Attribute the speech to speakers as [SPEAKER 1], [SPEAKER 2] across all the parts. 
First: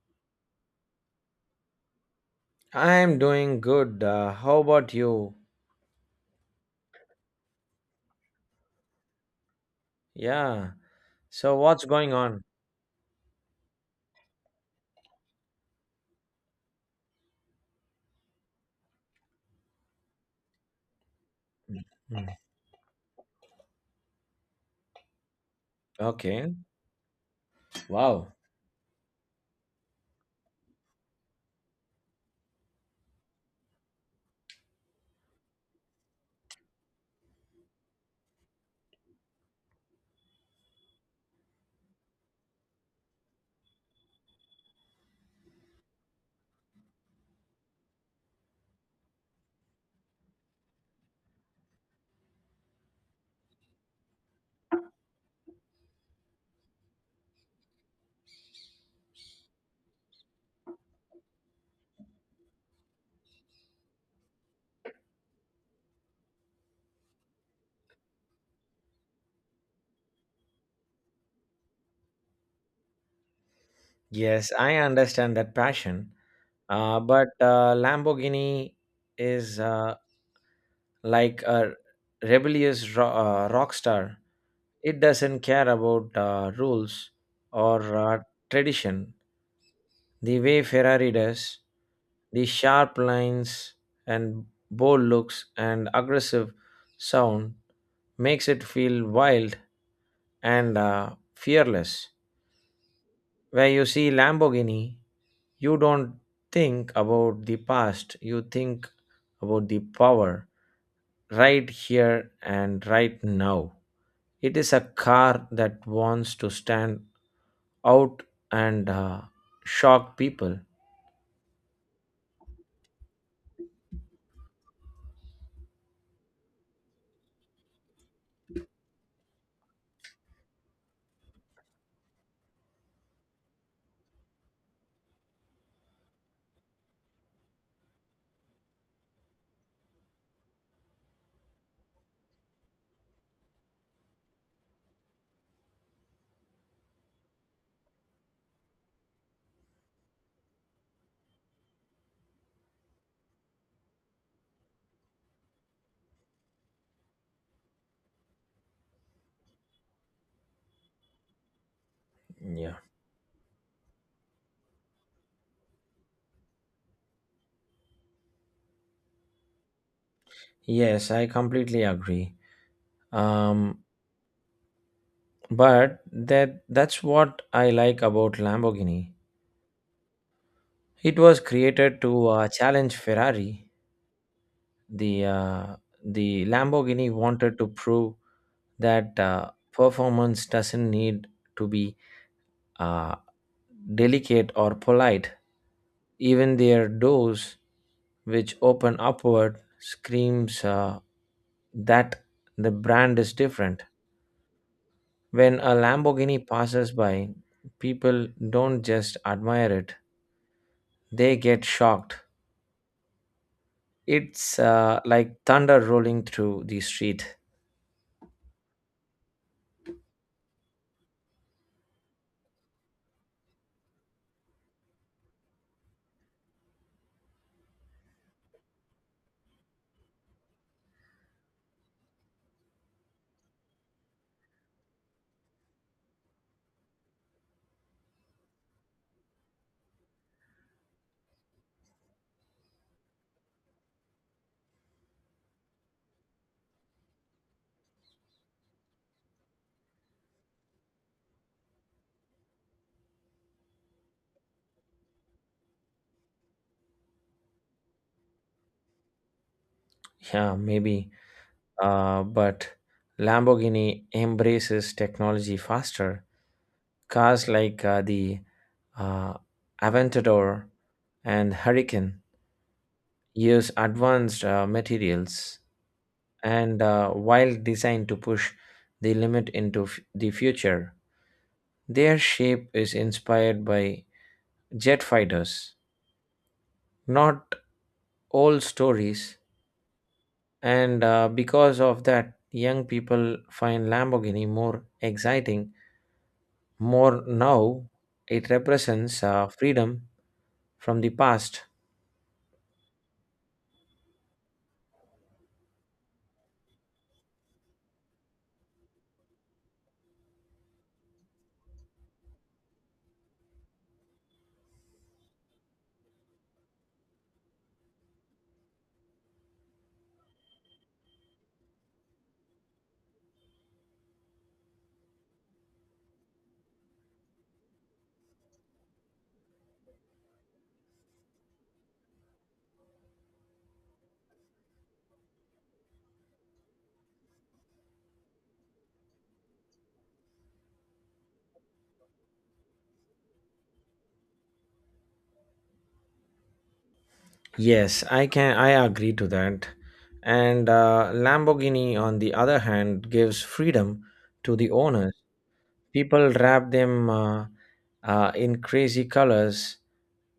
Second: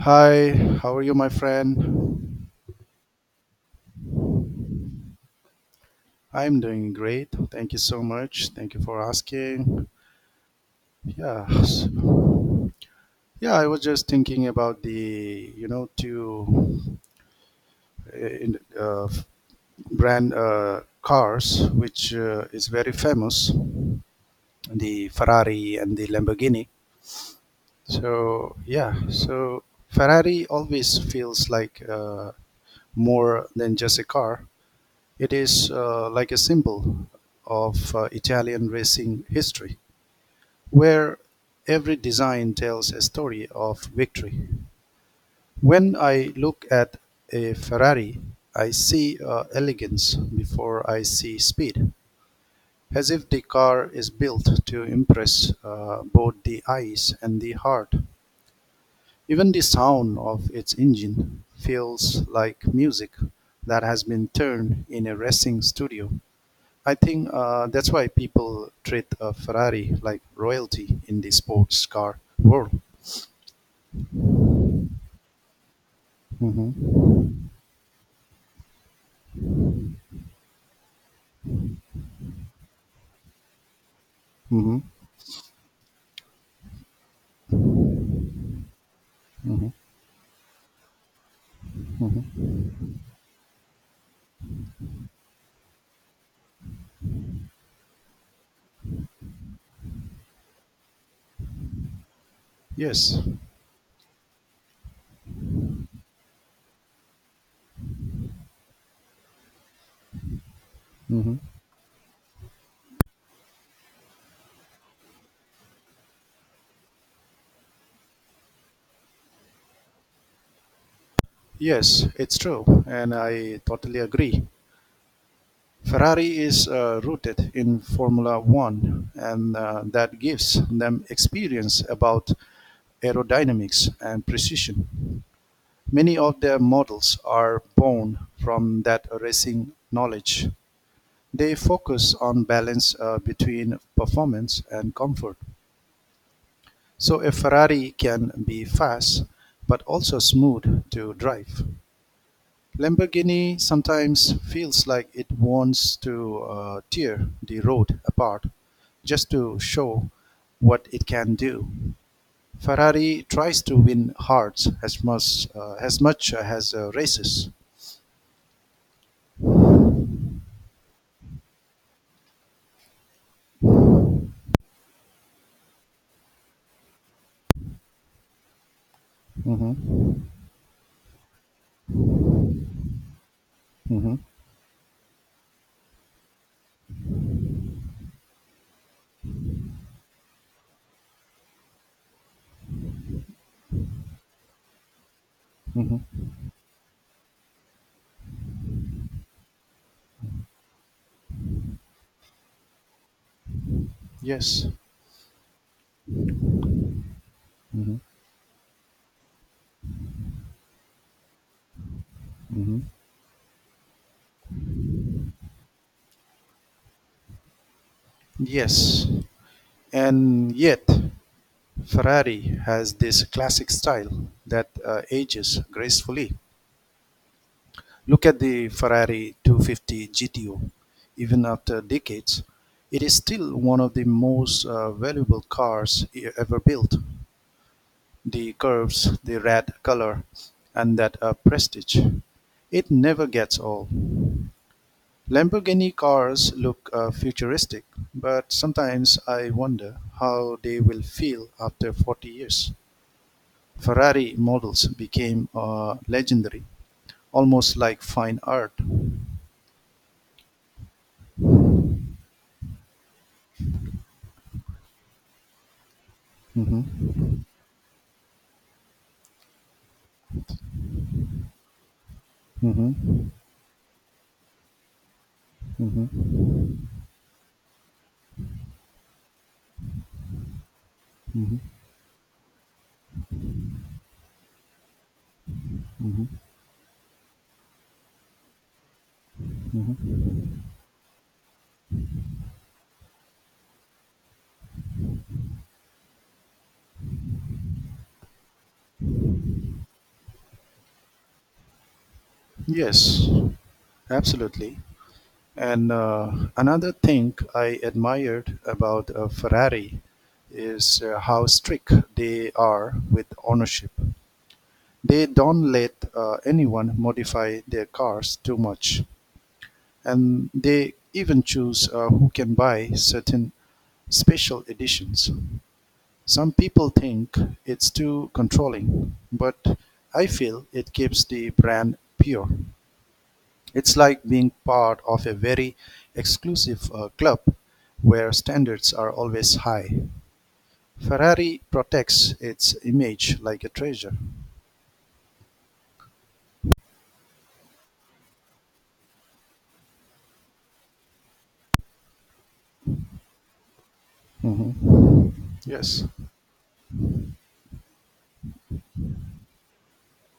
[SPEAKER 1] Hi, how are you, my friend?
[SPEAKER 2] I'm doing good. How about you?
[SPEAKER 1] I'm doing great. Thank you so much. Thank you for asking.
[SPEAKER 2] Yeah.
[SPEAKER 1] Yeah,
[SPEAKER 2] So, what's
[SPEAKER 1] s-
[SPEAKER 2] going on?
[SPEAKER 1] yeah. I was just thinking about the two in, brand cars, which
[SPEAKER 2] Hmm.
[SPEAKER 1] is very famous, the Ferrari and the
[SPEAKER 2] Okay.
[SPEAKER 1] Lamborghini.
[SPEAKER 2] Wow.
[SPEAKER 1] So Ferrari always feels like more than just a car. It is like a symbol of Italian racing history, where every design tells a story of victory. When I look at a Ferrari, I see elegance before I see speed, as if the car is built to impress both the eyes and the heart. Even the sound of its engine feels like music that has been turned in a racing studio. I think that's why people treat a Ferrari like royalty in the sports car world.
[SPEAKER 2] Yes, I understand that passion.
[SPEAKER 1] hmm
[SPEAKER 2] But Lamborghini is like a rebellious rock star.
[SPEAKER 1] hmm
[SPEAKER 2] It doesn't care about rules or tradition.
[SPEAKER 1] hmm
[SPEAKER 2] The way Ferrari does, the
[SPEAKER 1] hmm
[SPEAKER 2] sharp lines and bold looks and aggressive sound makes it feel wild and fearless.
[SPEAKER 1] Yes.
[SPEAKER 2] Where you see Lamborghini, you don't think about the past, you think about the power
[SPEAKER 1] hmm
[SPEAKER 2] right here and right now. It is a car that wants to stand out and shock people.
[SPEAKER 1] Yes, it's true, and I totally agree. Ferrari is rooted in Formula One, and that gives them experience about aerodynamics and precision. Many of their models are born from that racing knowledge. They focus on balance between performance and comfort. So a Ferrari can be fast but also smooth to drive. Lamborghini sometimes feels like it wants to tear the road apart just to show what it can do.
[SPEAKER 2] Yeah.
[SPEAKER 1] Ferrari tries to win hearts as much as races.
[SPEAKER 2] Yes, I completely agree. Um, but that's what I like about Lamborghini.
[SPEAKER 1] hmm
[SPEAKER 2] It was created to challenge Ferrari.
[SPEAKER 1] hmm
[SPEAKER 2] The uh, the Lamborghini wanted to prove that performance doesn't need to be uh, delicate or polite.
[SPEAKER 1] hmm
[SPEAKER 2] Even their doors, which open upward, screams that the brand is different.
[SPEAKER 1] Yes.
[SPEAKER 2] When a Lamborghini passes by,
[SPEAKER 1] hmm
[SPEAKER 2] people don't just admire it, they get shocked.
[SPEAKER 1] hmm
[SPEAKER 2] It's like thunder rolling through the street.
[SPEAKER 1] Yes. And yet, Ferrari has this classic style that ages gracefully. Look at the Ferrari 250 GTO. Even after decades, it is still one of the most valuable cars ever built. The curves, the red color, and that prestige. It never gets old. Lamborghini cars look futuristic, but sometimes I wonder how they will feel after 40 years. Ferrari models became legendary, almost like fine art.
[SPEAKER 2] Yeah, maybe. But Lamborghini embraces technology faster.
[SPEAKER 1] hmm
[SPEAKER 2] Cars like the uh, Aventador and Hurricane
[SPEAKER 1] hmm
[SPEAKER 2] use advanced materials
[SPEAKER 1] hmm
[SPEAKER 2] and wild design to push the limit into the future.
[SPEAKER 1] hmm
[SPEAKER 2] Their shape is inspired by jet fighters,
[SPEAKER 1] hmm
[SPEAKER 2] not old stories,
[SPEAKER 1] hmm
[SPEAKER 2] and because of that, young people find Lamborghini more exciting. More now, it represents freedom from the past.
[SPEAKER 1] Yes, absolutely. And another thing I admired about Ferrari is how strict they are with ownership. They don't let anyone modify their cars too much, and they even choose who can buy certain special editions. Some people think it's too controlling, but I feel it keeps the brand pure. It's like being part of a very exclusive club where standards are always high. Ferrari protects its image like a treasure.
[SPEAKER 2] Yes, I can. I agree to that. And Lamborghini, on the other hand, gives freedom to the owners.
[SPEAKER 1] Mhm. Yes.
[SPEAKER 2] People wrap them in crazy colors,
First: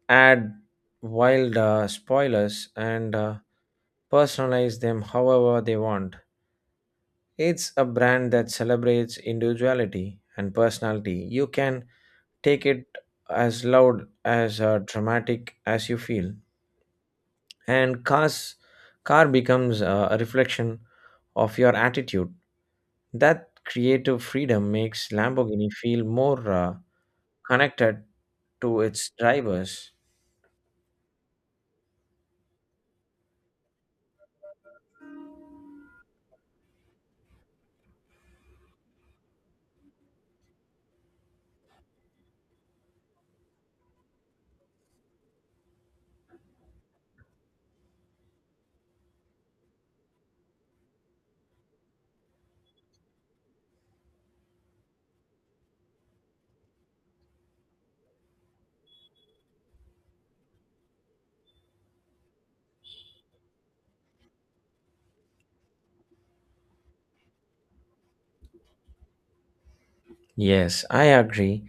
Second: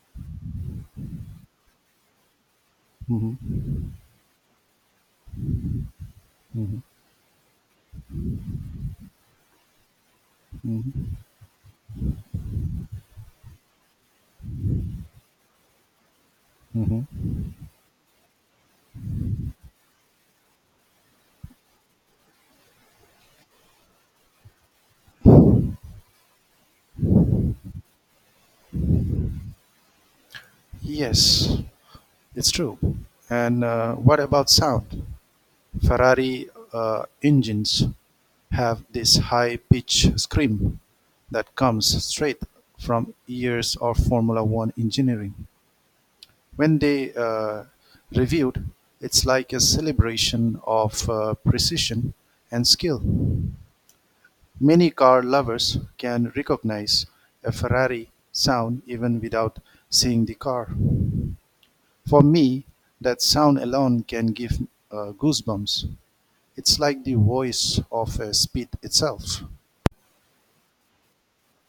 [SPEAKER 2] add wild spoilers, and
[SPEAKER 1] Mhm.
[SPEAKER 2] personalize them however they want.
[SPEAKER 1] Mhm.
[SPEAKER 2] It's a brand that celebrates individuality and
[SPEAKER 1] Mhm.
[SPEAKER 2] personality. You can take it as loud as dramatic as you feel,
[SPEAKER 1] Mhm.
[SPEAKER 2] and cars car becomes a reflection of your attitude. That creative freedom makes Lamborghini feel more. Connected to its drivers.
[SPEAKER 1] Yes. It's true. And what about sound? Ferrari engines have this high pitch scream that comes straight from years of Formula One engineering. When they reviewed, it's like a celebration of precision and skill. Many car lovers can recognize a Ferrari sound even without seeing the car. For me, that sound alone can give goosebumps. It's like the voice of speed itself.
[SPEAKER 2] Yes, I agree.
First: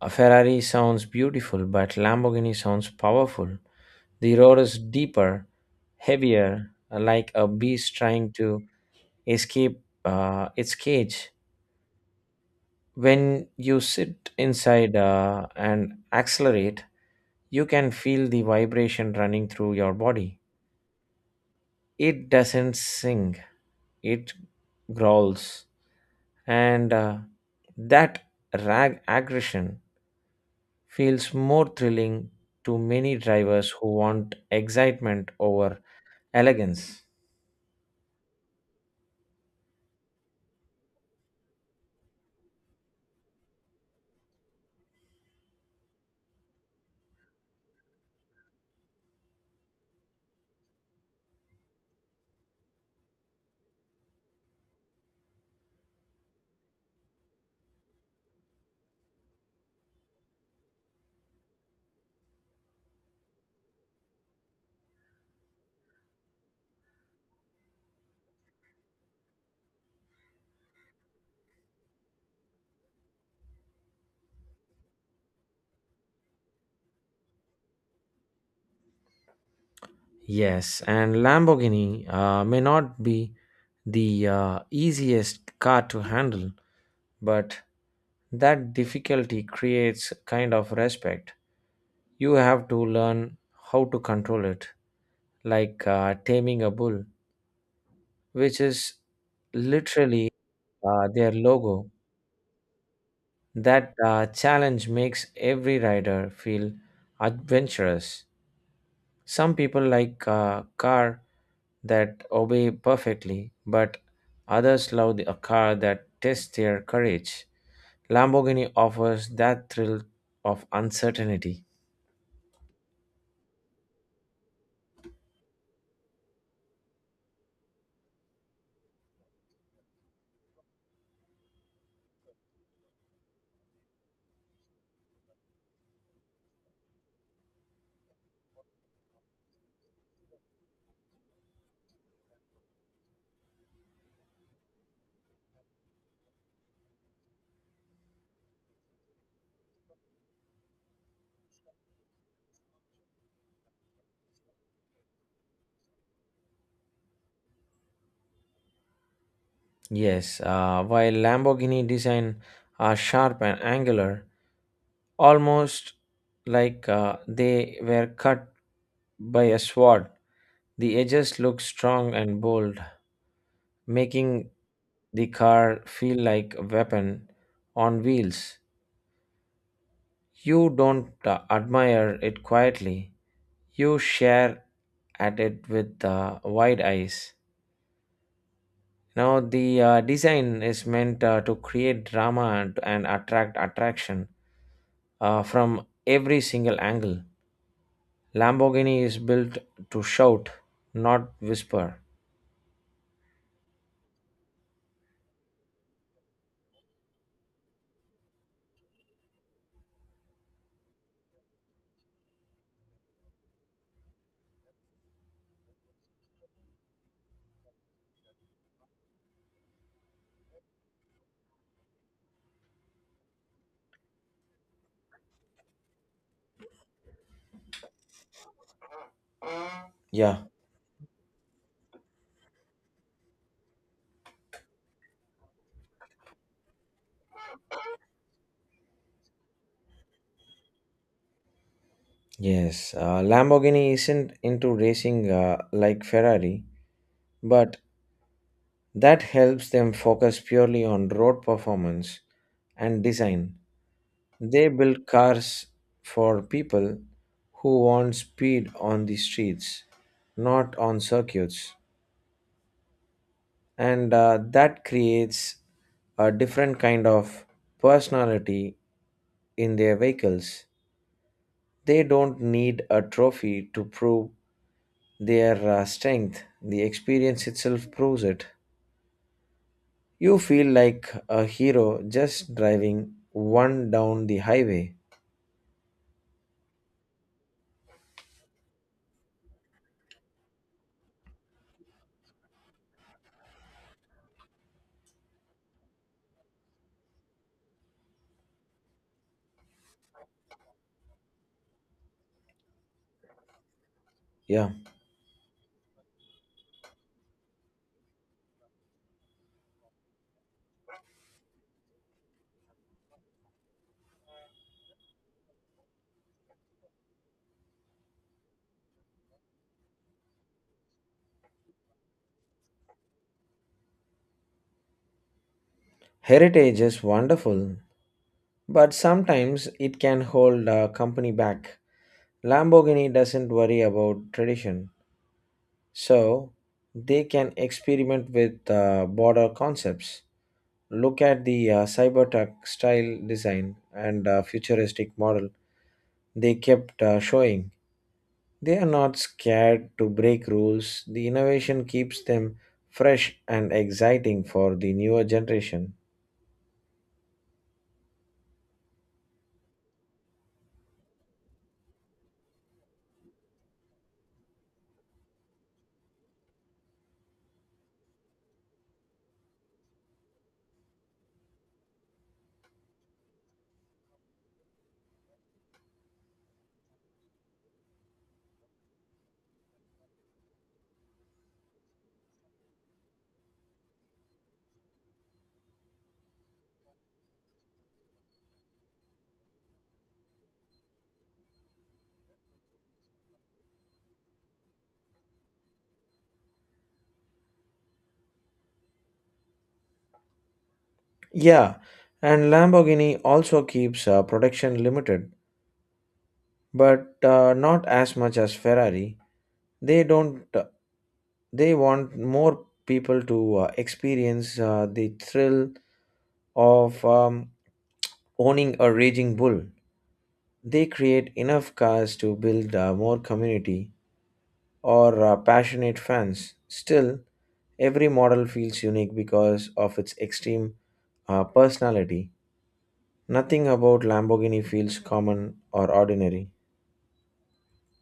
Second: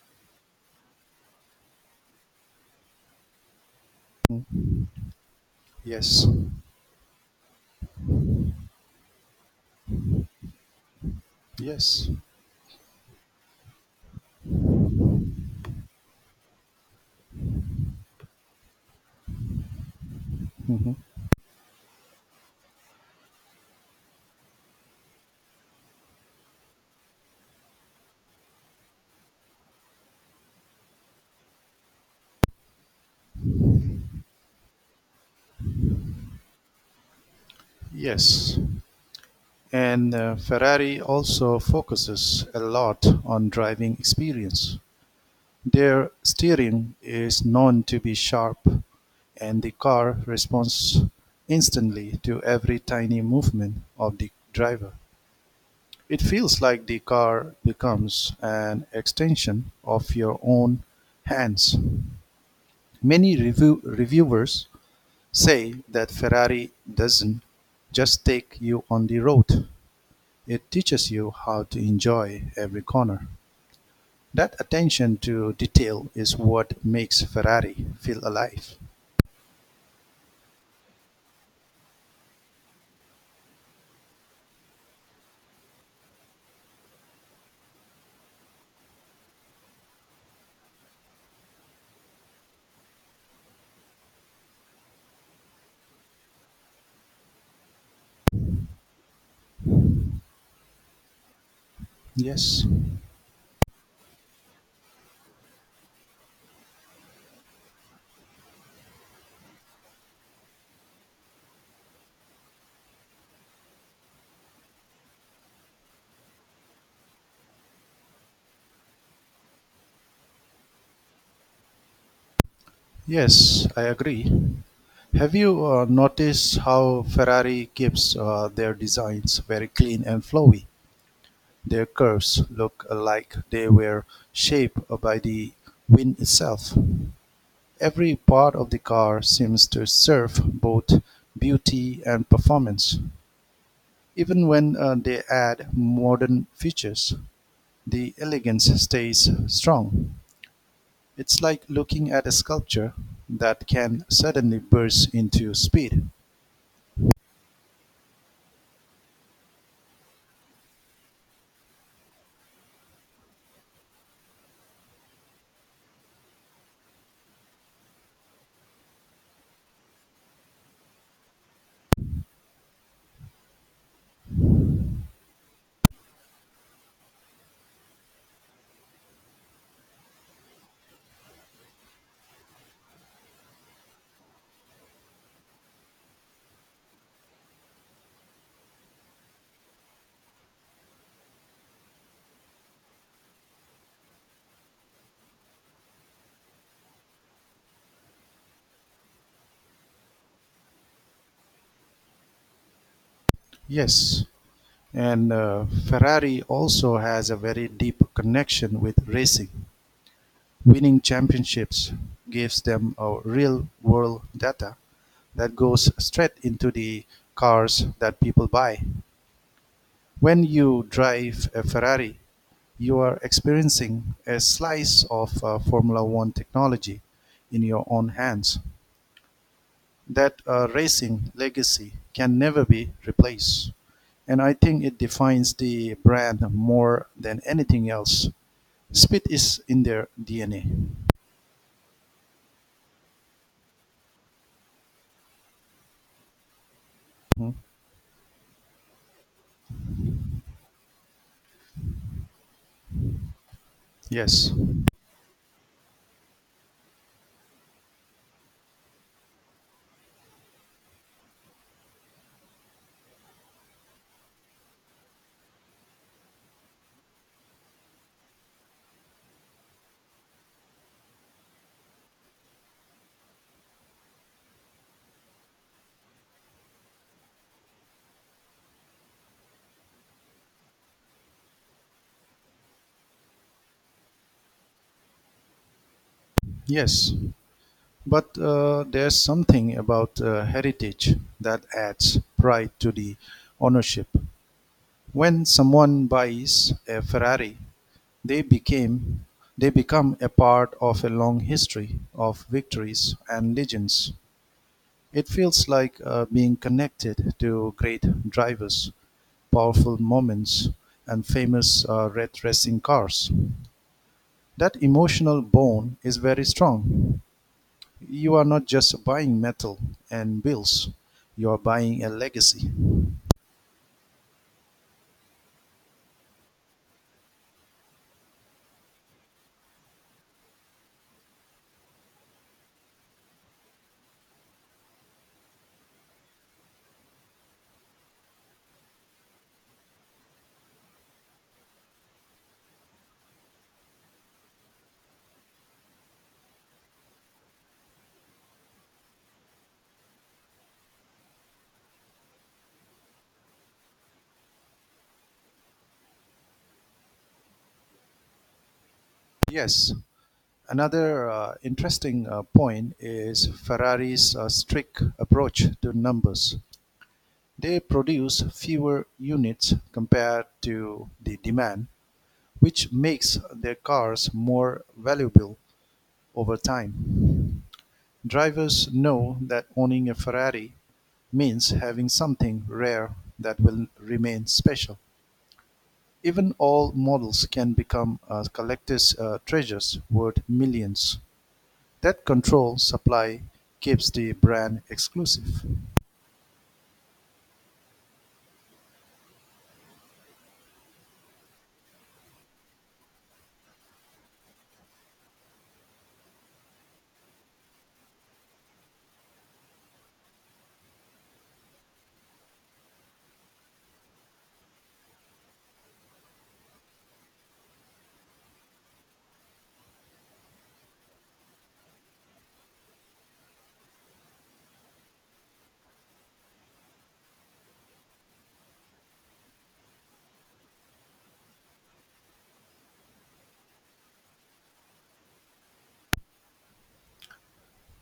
[SPEAKER 2] A Ferrari sounds beautiful, but Lamborghini sounds powerful. The roar is deeper,
[SPEAKER 1] Yes,
[SPEAKER 2] heavier, like a beast trying to escape its cage.
[SPEAKER 1] yes,
[SPEAKER 2] When you sit inside and accelerate, you can feel the vibration running through your body.
[SPEAKER 1] Mhm,
[SPEAKER 2] It doesn't sing, it growls. And that rag aggression feels more thrilling to many drivers who want excitement over elegance.
[SPEAKER 1] yes. And Ferrari also focuses a lot on driving experience. Their steering is known to be sharp, and the car responds instantly to every tiny movement of the driver. It feels like the car becomes an extension of your own hands. Many reviewers say that Ferrari doesn't just take you on the road, it teaches you how to enjoy every corner. That attention to detail is what makes Ferrari feel alive.
[SPEAKER 2] Yes, and Lamborghini may not be the easiest car to handle, but that difficulty creates kind of respect. You have to learn how to control it, like taming a bull, which is literally their logo.
[SPEAKER 1] Yes,
[SPEAKER 2] That challenge makes every rider feel adventurous. Some people like a car that obey perfectly, but others love a car that tests their courage. Lamborghini offers that thrill of uncertainty.
[SPEAKER 1] yes, I agree. Have you noticed how Ferrari keeps their designs very clean and flowy? Their curves look like they were shaped by the wind itself. Every part of the car seems to serve both beauty and performance. Even when they add modern features, the elegance stays strong. It's like looking at a sculpture that can suddenly burst into speed.
[SPEAKER 2] Yes, while Lamborghini design are sharp and angular, almost like they were cut by a sword. The edges look strong and bold, making the car feel like a weapon on wheels. You don't admire it quietly, you share at it with wide eyes. Now, the design is meant to create drama and attract attraction from every single angle. Lamborghini is built to shout, not whisper.
[SPEAKER 1] Yes, and Ferrari also has a very deep connection with racing. Winning championships gives them real-world data that goes straight into the cars that people buy. When you drive a Ferrari, you are experiencing a slice of Formula One technology in your own hands. That
[SPEAKER 2] Yeah,
[SPEAKER 1] racing legacy can never be replaced. And I think it defines the brand more than anything else. Speed is in their DNA.
[SPEAKER 2] yes. Lamborghini isn't into racing like Ferrari,
[SPEAKER 1] Mhm.
[SPEAKER 2] but that helps them focus purely on road performance and design.
[SPEAKER 1] Yes.
[SPEAKER 2] They build cars for people who want speed on the streets, not on circuits. And that creates a different kind of personality in their vehicles. They don't need a trophy to prove their strength, the experience itself proves it. You feel like a hero just driving one down the highway.
[SPEAKER 1] Yes, but there's something about heritage that adds pride to the ownership. When someone buys a Ferrari, they became they become a part of a long history of victories and legends.
[SPEAKER 2] Yeah,
[SPEAKER 1] It feels like being connected to great drivers, powerful moments, and famous red racing cars. That emotional bond is very strong. You are not just buying metal and bills, you are buying a legacy.
[SPEAKER 2] heritage is wonderful, but sometimes it can hold a company back. Lamborghini doesn't worry about tradition. So they can experiment with border concepts. Look at the cybertruck style design and futuristic model they kept showing. They are not scared to break rules. The innovation keeps them fresh and exciting for the newer generation.
[SPEAKER 1] Yes, another interesting point is Ferrari's strict approach to numbers. They produce fewer units compared to the demand, which makes their cars more valuable over time. Drivers know that owning a Ferrari means having something rare that will remain special. Even all models can become collectors' treasures worth millions. That control supply keeps the brand exclusive.
[SPEAKER 2] Yeah, and Lamborghini also keeps production limited, but not as much as Ferrari. They don't they want more people to experience the thrill of owning a raging bull. They create enough cars to build more community or passionate fans. Still, every model feels unique because of its extreme personality. Nothing about Lamborghini feels common or ordinary.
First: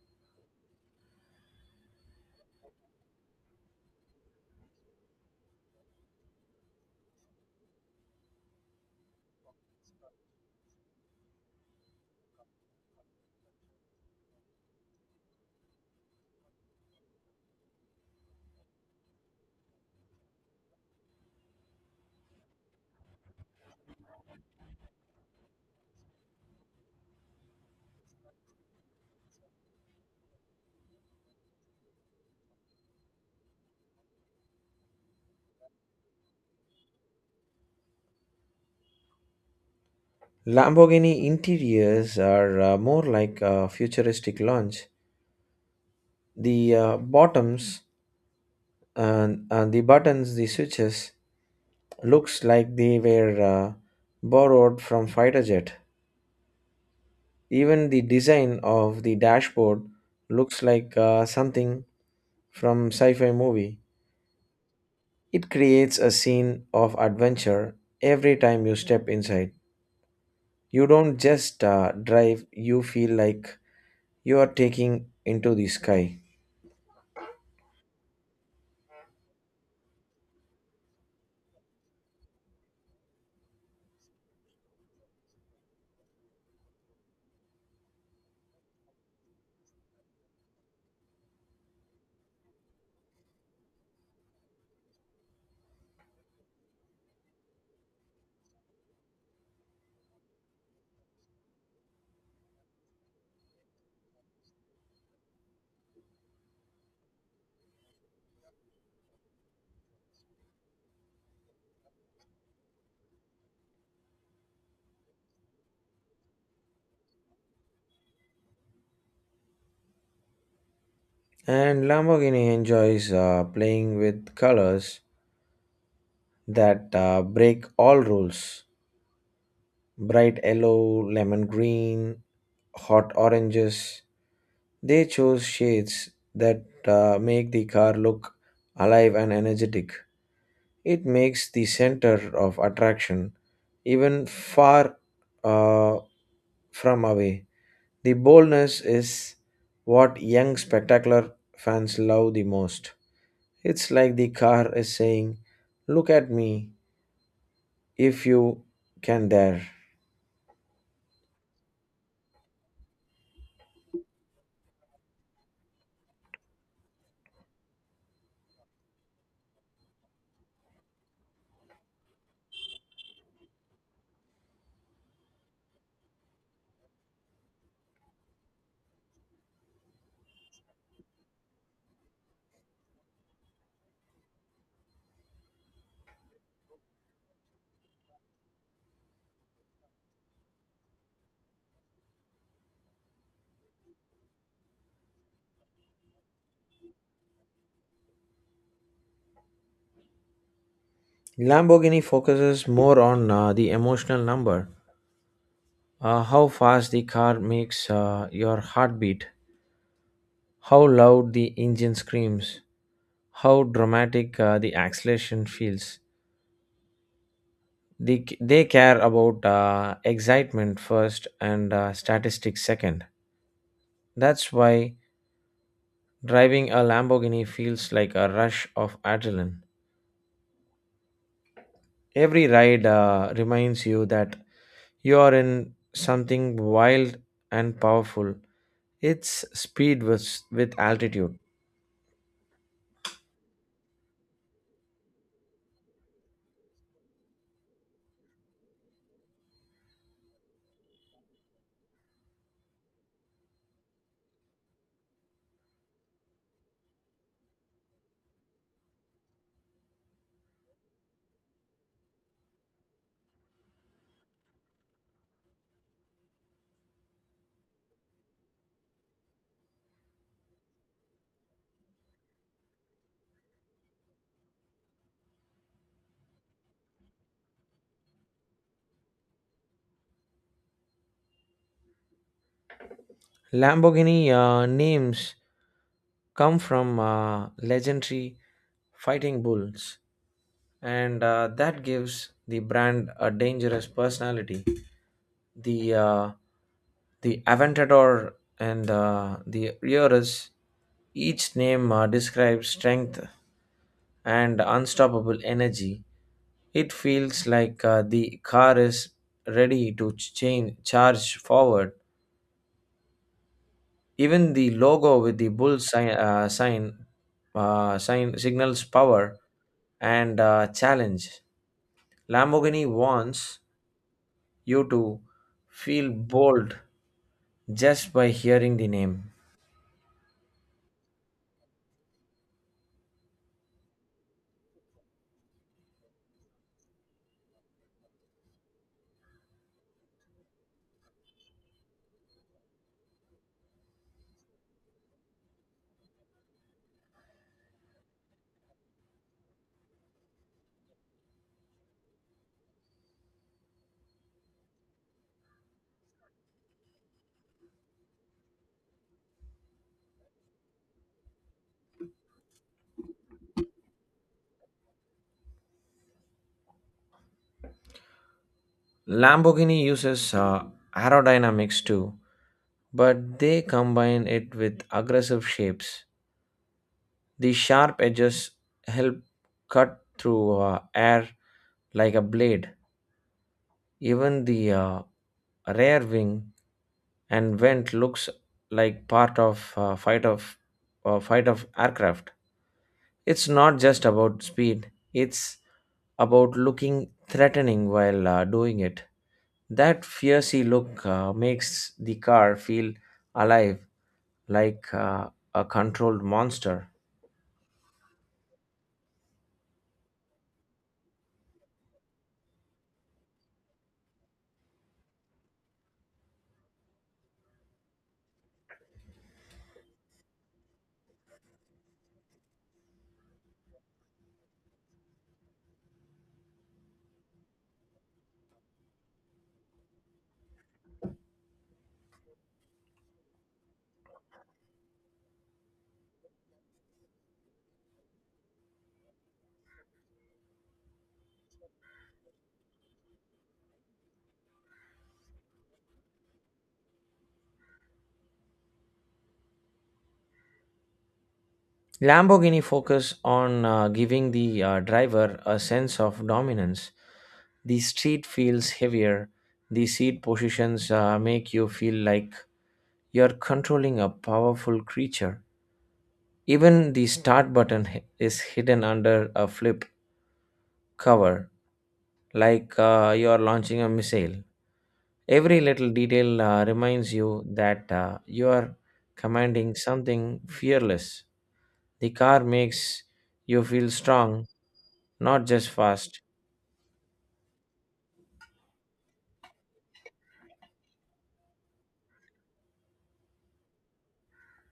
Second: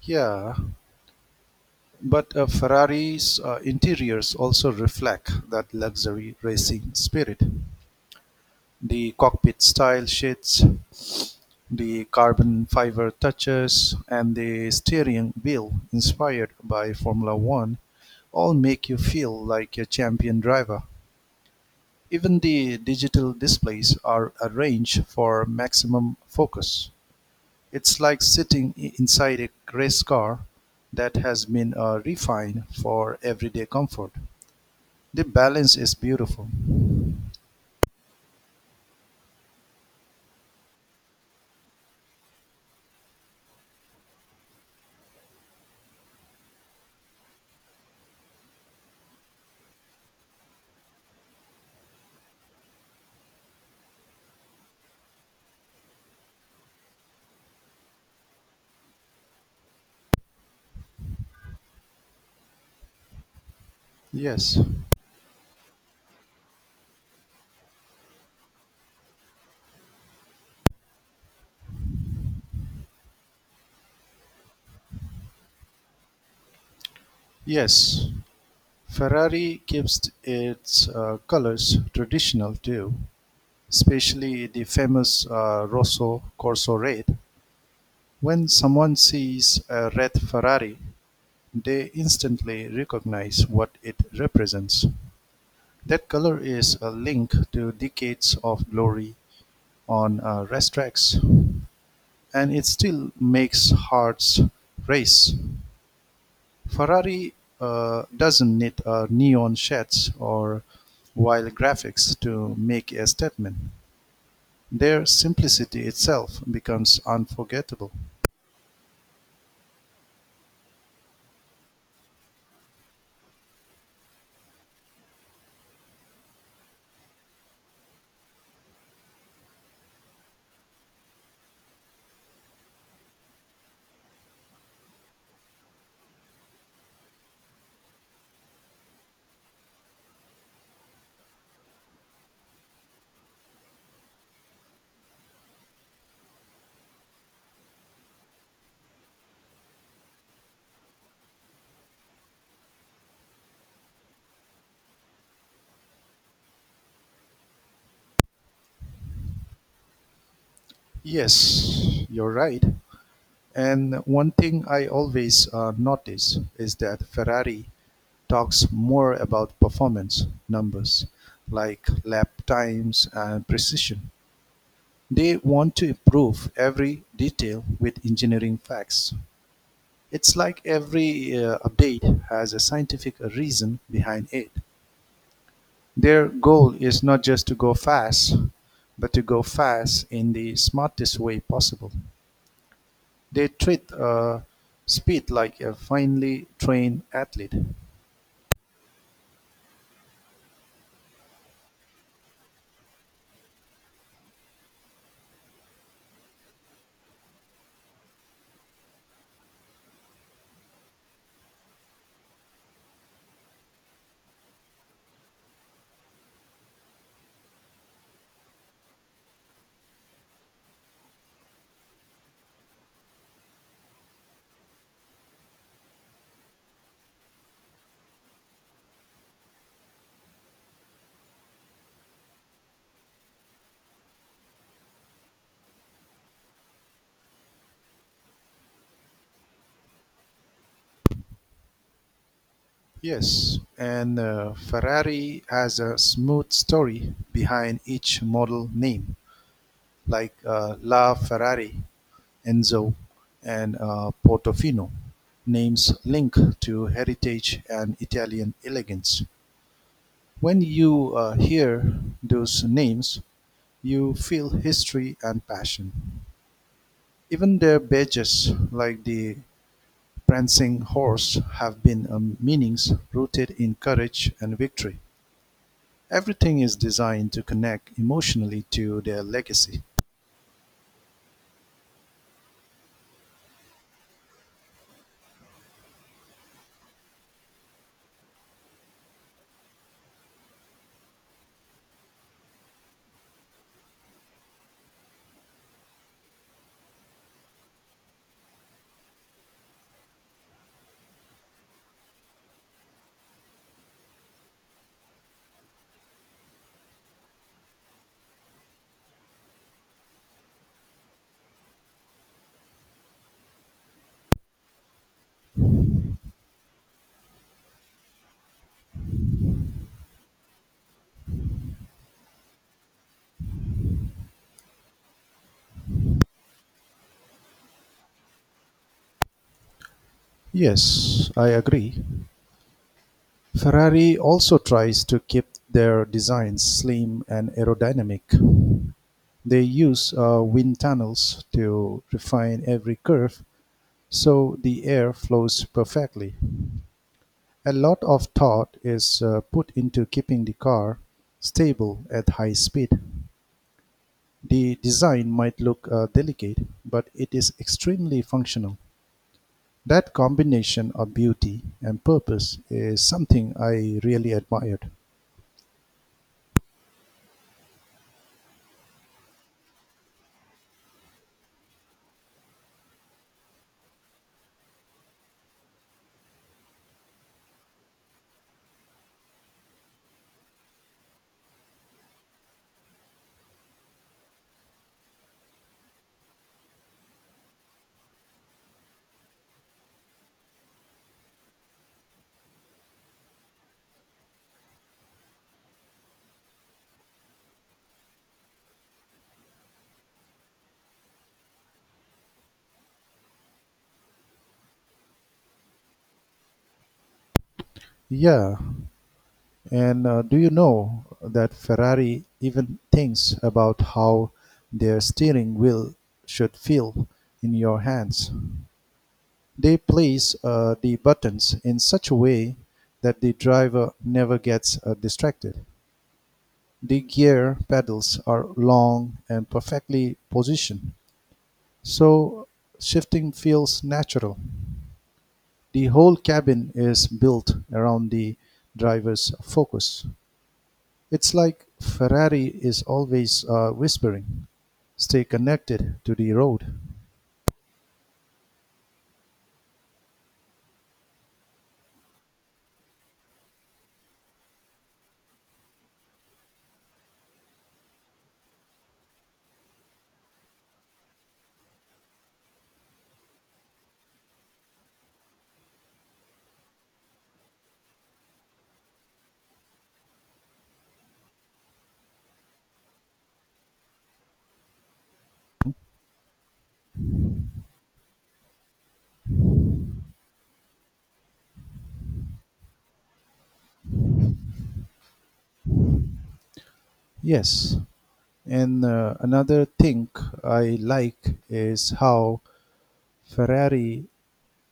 [SPEAKER 1] Yeah, but Ferrari's interiors also reflect that luxury racing spirit. The cockpit style sheets, the carbon fiber touches, and the steering wheel inspired by Formula One all make you feel like a champion driver. Even the digital displays are arranged for maximum focus. It's like sitting inside a race car that has been refined for everyday comfort. The balance is beautiful.
[SPEAKER 2] Lamborghini interiors are more like a futuristic launch. The bottoms and the buttons, the switches, looks like they were borrowed from fighter jet. Even the design of the dashboard looks like something from sci-fi movie.
[SPEAKER 1] Yes,
[SPEAKER 2] It creates a scene of adventure every time you step inside. You don't just drive; you feel like you are taking into the sky.
[SPEAKER 1] yes. Ferrari keeps its colors traditional too, especially the famous Rosso Corso red. When someone sees a red Ferrari, they instantly recognize what it represents. That color is a link to decades of glory on racetracks, and it still makes hearts race. Ferrari doesn't need neon sheds or wild graphics to make a statement. Their simplicity itself becomes unforgettable.
[SPEAKER 2] And Lamborghini enjoys playing with colors that break all rules. Bright yellow, lemon green, hot oranges. They chose shades that make the car look alive and energetic. It makes the center of attraction even far uh, from away. The boldness is what young spectacular fans love the most. It's like the car is saying, "Look at me if you can dare."
[SPEAKER 1] Yes, you're right. And one thing I always notice is that Ferrari talks more about performance numbers like lap times and precision. They want to improve every detail with engineering facts. It's like every update has a scientific reason behind it. Their goal is not just to go fast, but to go fast in the smartest way possible. They treat speed like a finely trained athlete.
[SPEAKER 2] Lamborghini focuses more on the emotional number how fast the car makes your heartbeat, how loud the engine screams, how dramatic the acceleration feels. They care about excitement first and statistics second. That's why driving a Lamborghini feels like a rush of adrenaline. Every ride reminds you that you are in something wild and powerful. It's speed with altitude.
[SPEAKER 1] Yes, and Ferrari has a smooth story behind each model name, like La Ferrari, Enzo, and Portofino, names linked to heritage and Italian elegance. When you hear those names, you feel history and passion. Even their badges, like the prancing horse have been meanings rooted in courage and victory. Everything is designed to connect emotionally to their legacy.
[SPEAKER 2] Lamborghini names come from legendary fighting bulls, and that gives the brand a dangerous personality. The uh, the Aventador and the Urus, each name describes strength and unstoppable energy. It feels like the car is ready to charge forward even the logo with the bull sign signals power and challenge. Lamborghini wants you to feel bold just by hearing the name.
[SPEAKER 1] Yes, I agree. Ferrari also tries to keep their designs slim and aerodynamic. They use wind tunnels to refine every curve so the air flows perfectly. A lot of thought is put into keeping the car stable at high speed. The design might look delicate, but it is extremely functional. That combination of beauty and purpose is something I really admired.
[SPEAKER 2] Lamborghini uses aerodynamics too, but they combine it with aggressive shapes. The sharp edges help cut through air like a blade. Even the rear wing and vent looks like part of fight of aircraft. It's not just about speed; it's about looking threatening while doing it. That fiercy look makes the car feel alive, like a controlled monster.
[SPEAKER 1] Yeah, and do you know that Ferrari even thinks about how their steering wheel should feel in your hands? They place the buttons in such a way that the driver never gets distracted. The gear pedals are long and perfectly positioned, so shifting feels natural. The whole cabin is built around the driver's focus. It's like Ferrari is always whispering, stay connected to the road.
[SPEAKER 2] Lamborghini focus on giving the driver a sense of dominance. The street feels heavier. The seat positions make you feel like you're controlling a powerful creature. Even the start button is hidden under a flip cover, like you're launching a missile. Every little detail reminds you that you are commanding something fearless. The car makes you feel strong, not just fast.
[SPEAKER 1] Yes, and another thing I like is how Ferrari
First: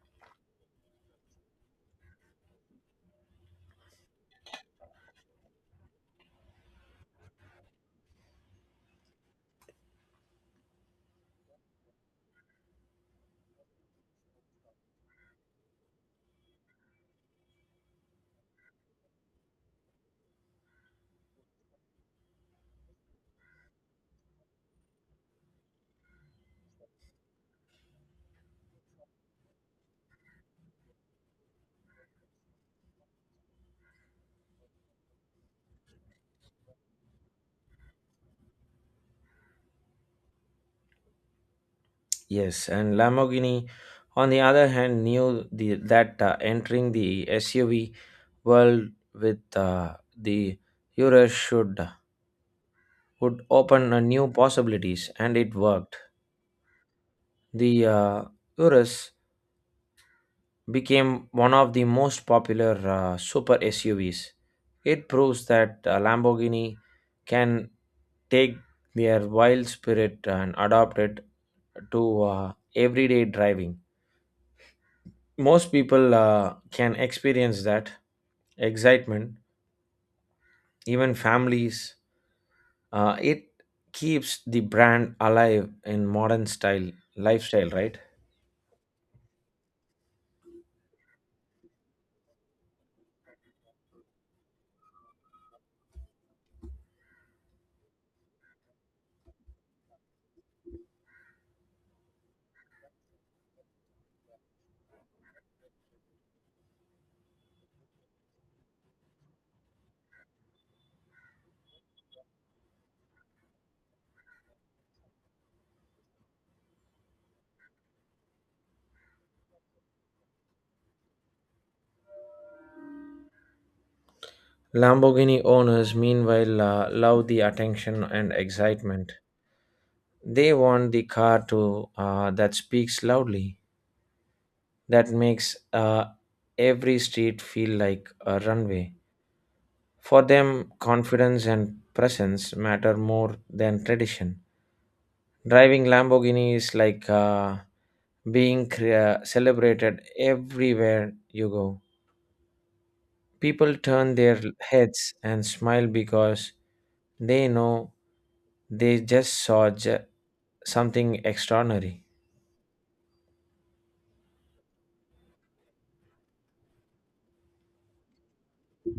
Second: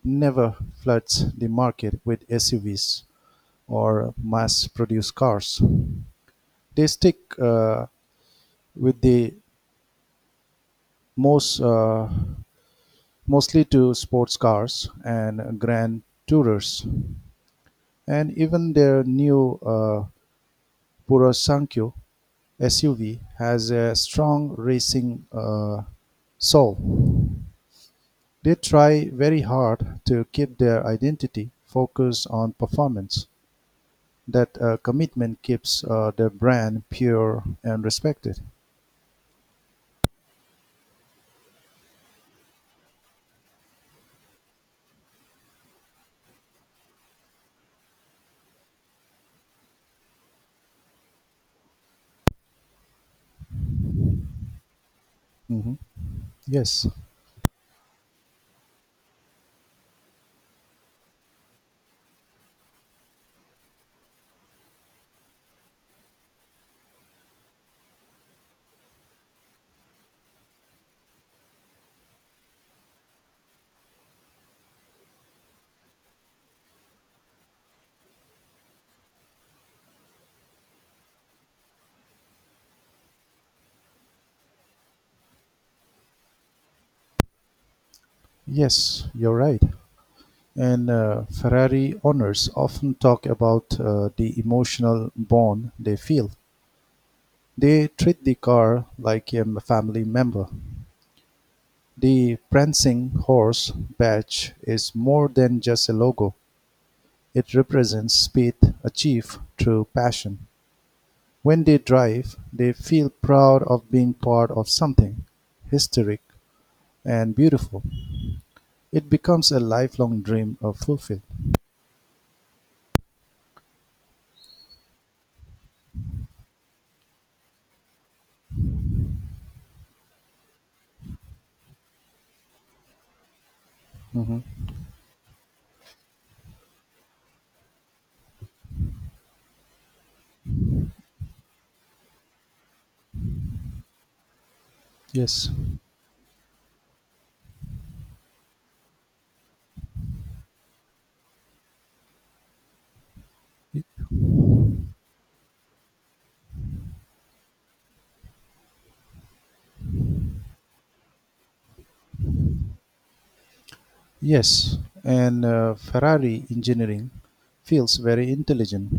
[SPEAKER 1] never floods the market with SUVs or mass produced cars. They stick with the most mostly to sports cars and grand tourers, and even their new Purasankyo SUV has a strong racing soul. They try very hard to keep their identity focused on performance. That commitment keeps their brand pure and respected.
[SPEAKER 2] Yes, and Lamborghini, on the other hand, knew that entering the SUV world with the Urus should would open a new possibilities, and it
[SPEAKER 1] Mhm.
[SPEAKER 2] worked.
[SPEAKER 1] Yes,
[SPEAKER 2] The Urus became one of the most popular super SUVs. It proves that Lamborghini can take their wild spirit and adopt it to everyday driving. Most people can experience that excitement, even families. It keeps the brand alive in modern style lifestyle, right?
[SPEAKER 1] yes, you're right. And Ferrari owners often talk about the emotional bond they feel. They treat the car like a family member. The prancing horse badge is more than just a logo, it represents speed achieved through passion. When they drive, they feel proud of being part of something historic and beautiful. It becomes a lifelong dream of fulfilled.
[SPEAKER 2] Lamborghini owners, meanwhile, love the attention and excitement, they want the car to that speaks loudly,
[SPEAKER 1] Mhm.
[SPEAKER 2] that makes every street feel like a runway for them, confidence and presence matter more than tradition.
[SPEAKER 1] Yes.
[SPEAKER 2] Driving Lamborghini is like being celebrated everywhere you go, people turn their heads and smile because they know they just saw something extraordinary.
[SPEAKER 1] Yes, and Ferrari engineering feels very intelligent.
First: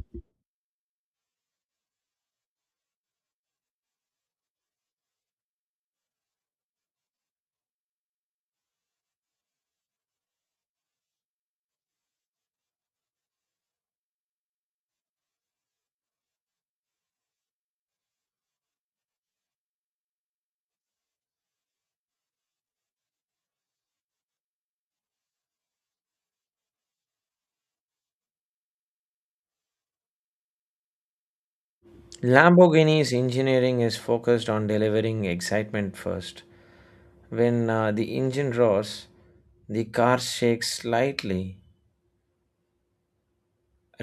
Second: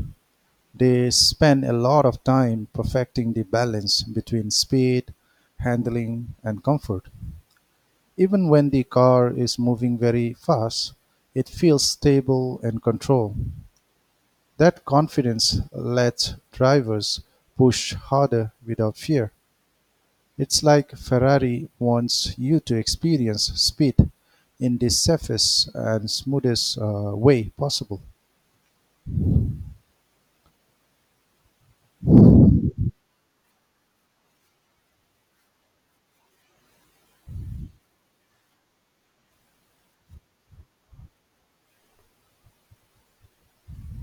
[SPEAKER 1] They spend a lot of time perfecting the balance between speed, handling, and comfort. Even when the car is moving very fast, it feels stable and controlled. That confidence lets drivers push harder without fear. It's like Ferrari wants you to experience speed in the safest and smoothest way possible.
[SPEAKER 2] Lamborghini's engineering is focused on delivering excitement first. When the engine roars, the car shakes slightly,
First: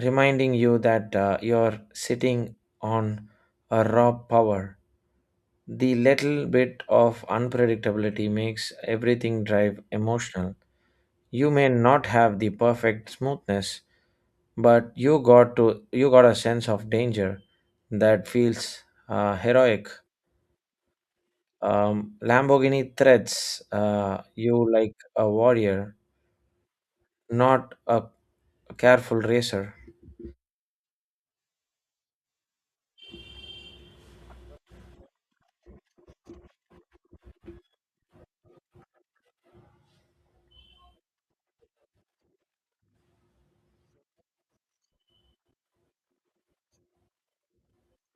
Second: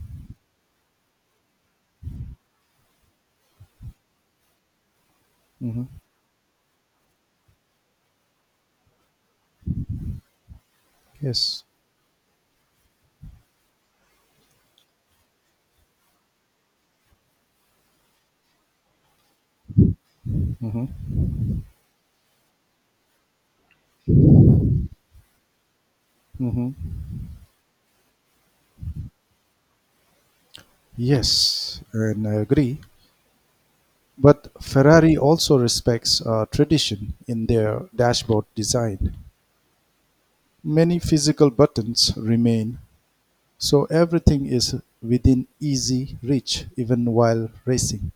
[SPEAKER 2] reminding you that you're sitting on a raw power.
[SPEAKER 1] hmm
[SPEAKER 2] The little bit of unpredictability makes everything drive emotional. You
[SPEAKER 1] Yes.
[SPEAKER 2] may not have the perfect smoothness, but you got a sense of danger that feels heroic.
[SPEAKER 1] hmm
[SPEAKER 2] Lamborghini threats you like a warrior,
[SPEAKER 1] hmm
[SPEAKER 2] not a careful racer.
[SPEAKER 1] Yes, and I agree. But Ferrari also respects tradition in their dashboard design. Many physical buttons remain, so everything is within easy reach even while racing.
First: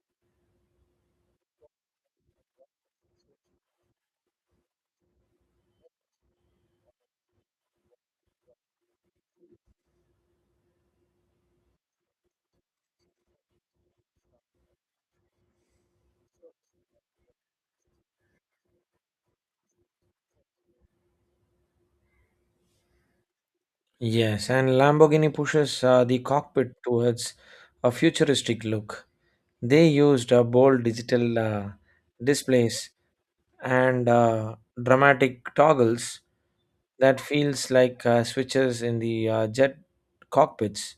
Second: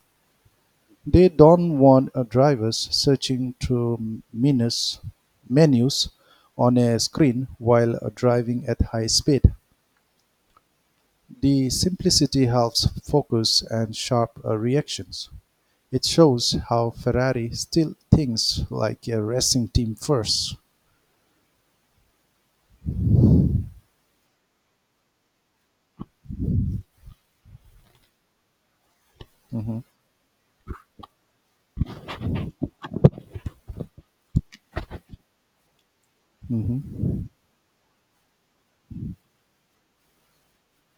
[SPEAKER 1] They don't want drivers searching through menus on a screen while driving at high speed. The simplicity helps focus and sharp reactions. It shows how Ferrari still thinks like a racing team 1st.
[SPEAKER 2] Yes, and Lamborghini pushes the cockpit towards a futuristic look. They used bold digital displays and dramatic toggles that feels like switches in the jet cockpits.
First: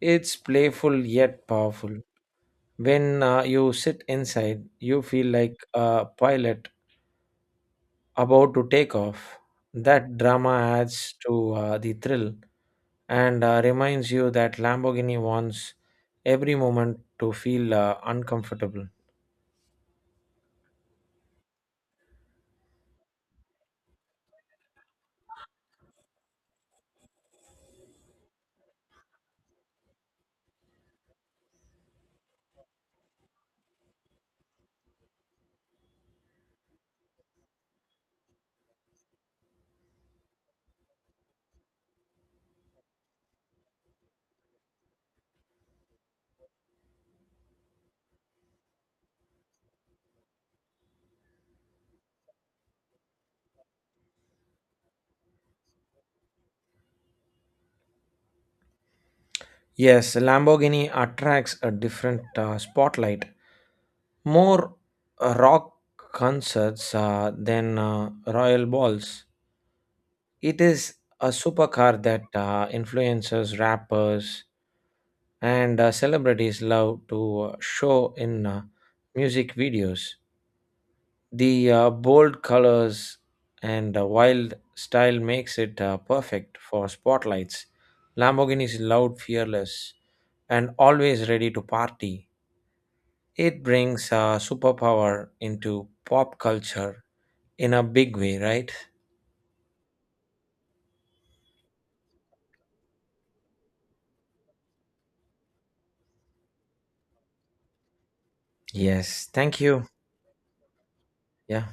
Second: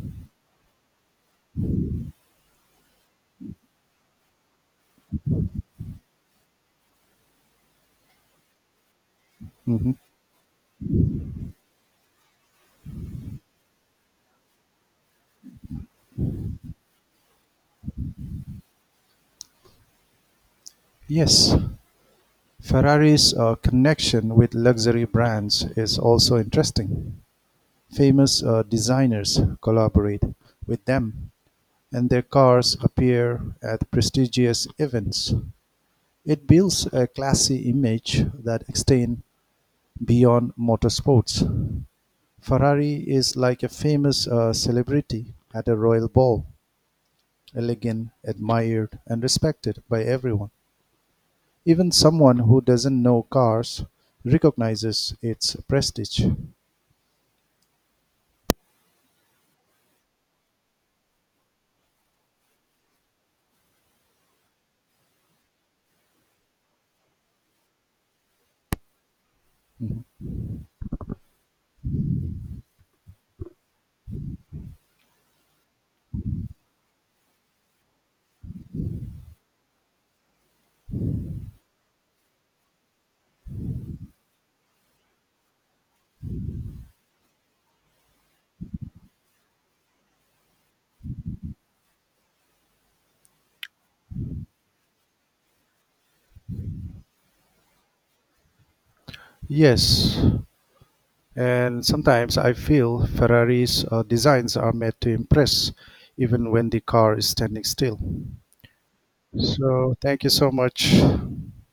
[SPEAKER 2] It's playful yet powerful. When you sit inside, you feel like a pilot about to take off. That drama adds to the thrill and reminds you that Lamborghini wants every moment to feel uncomfortable.
[SPEAKER 1] Yes, Ferrari's connection with luxury brands is also interesting. Famous designers collaborate with them, and their cars appear at prestigious events. It builds a classy image that extends beyond motorsports. Ferrari is like a famous celebrity at a royal ball, elegant, admired, and respected by everyone. Even someone who doesn't know cars recognizes its prestige.
[SPEAKER 2] Yes, Lamborghini attracts a different spotlight, more rock concerts than royal balls. It is a supercar that influencers, rappers, and celebrities love to show in music videos. The bold colors and wild style makes it perfect for spotlights. Lamborghini is loud, fearless, and always ready to party. It brings a superpower into pop culture in a big way, right?
[SPEAKER 1] Yes. And sometimes I feel Ferrari's designs are made to impress, even when the car is standing still.
[SPEAKER 2] Yes, thank you.
[SPEAKER 1] So, thank you so much.
[SPEAKER 2] Yeah.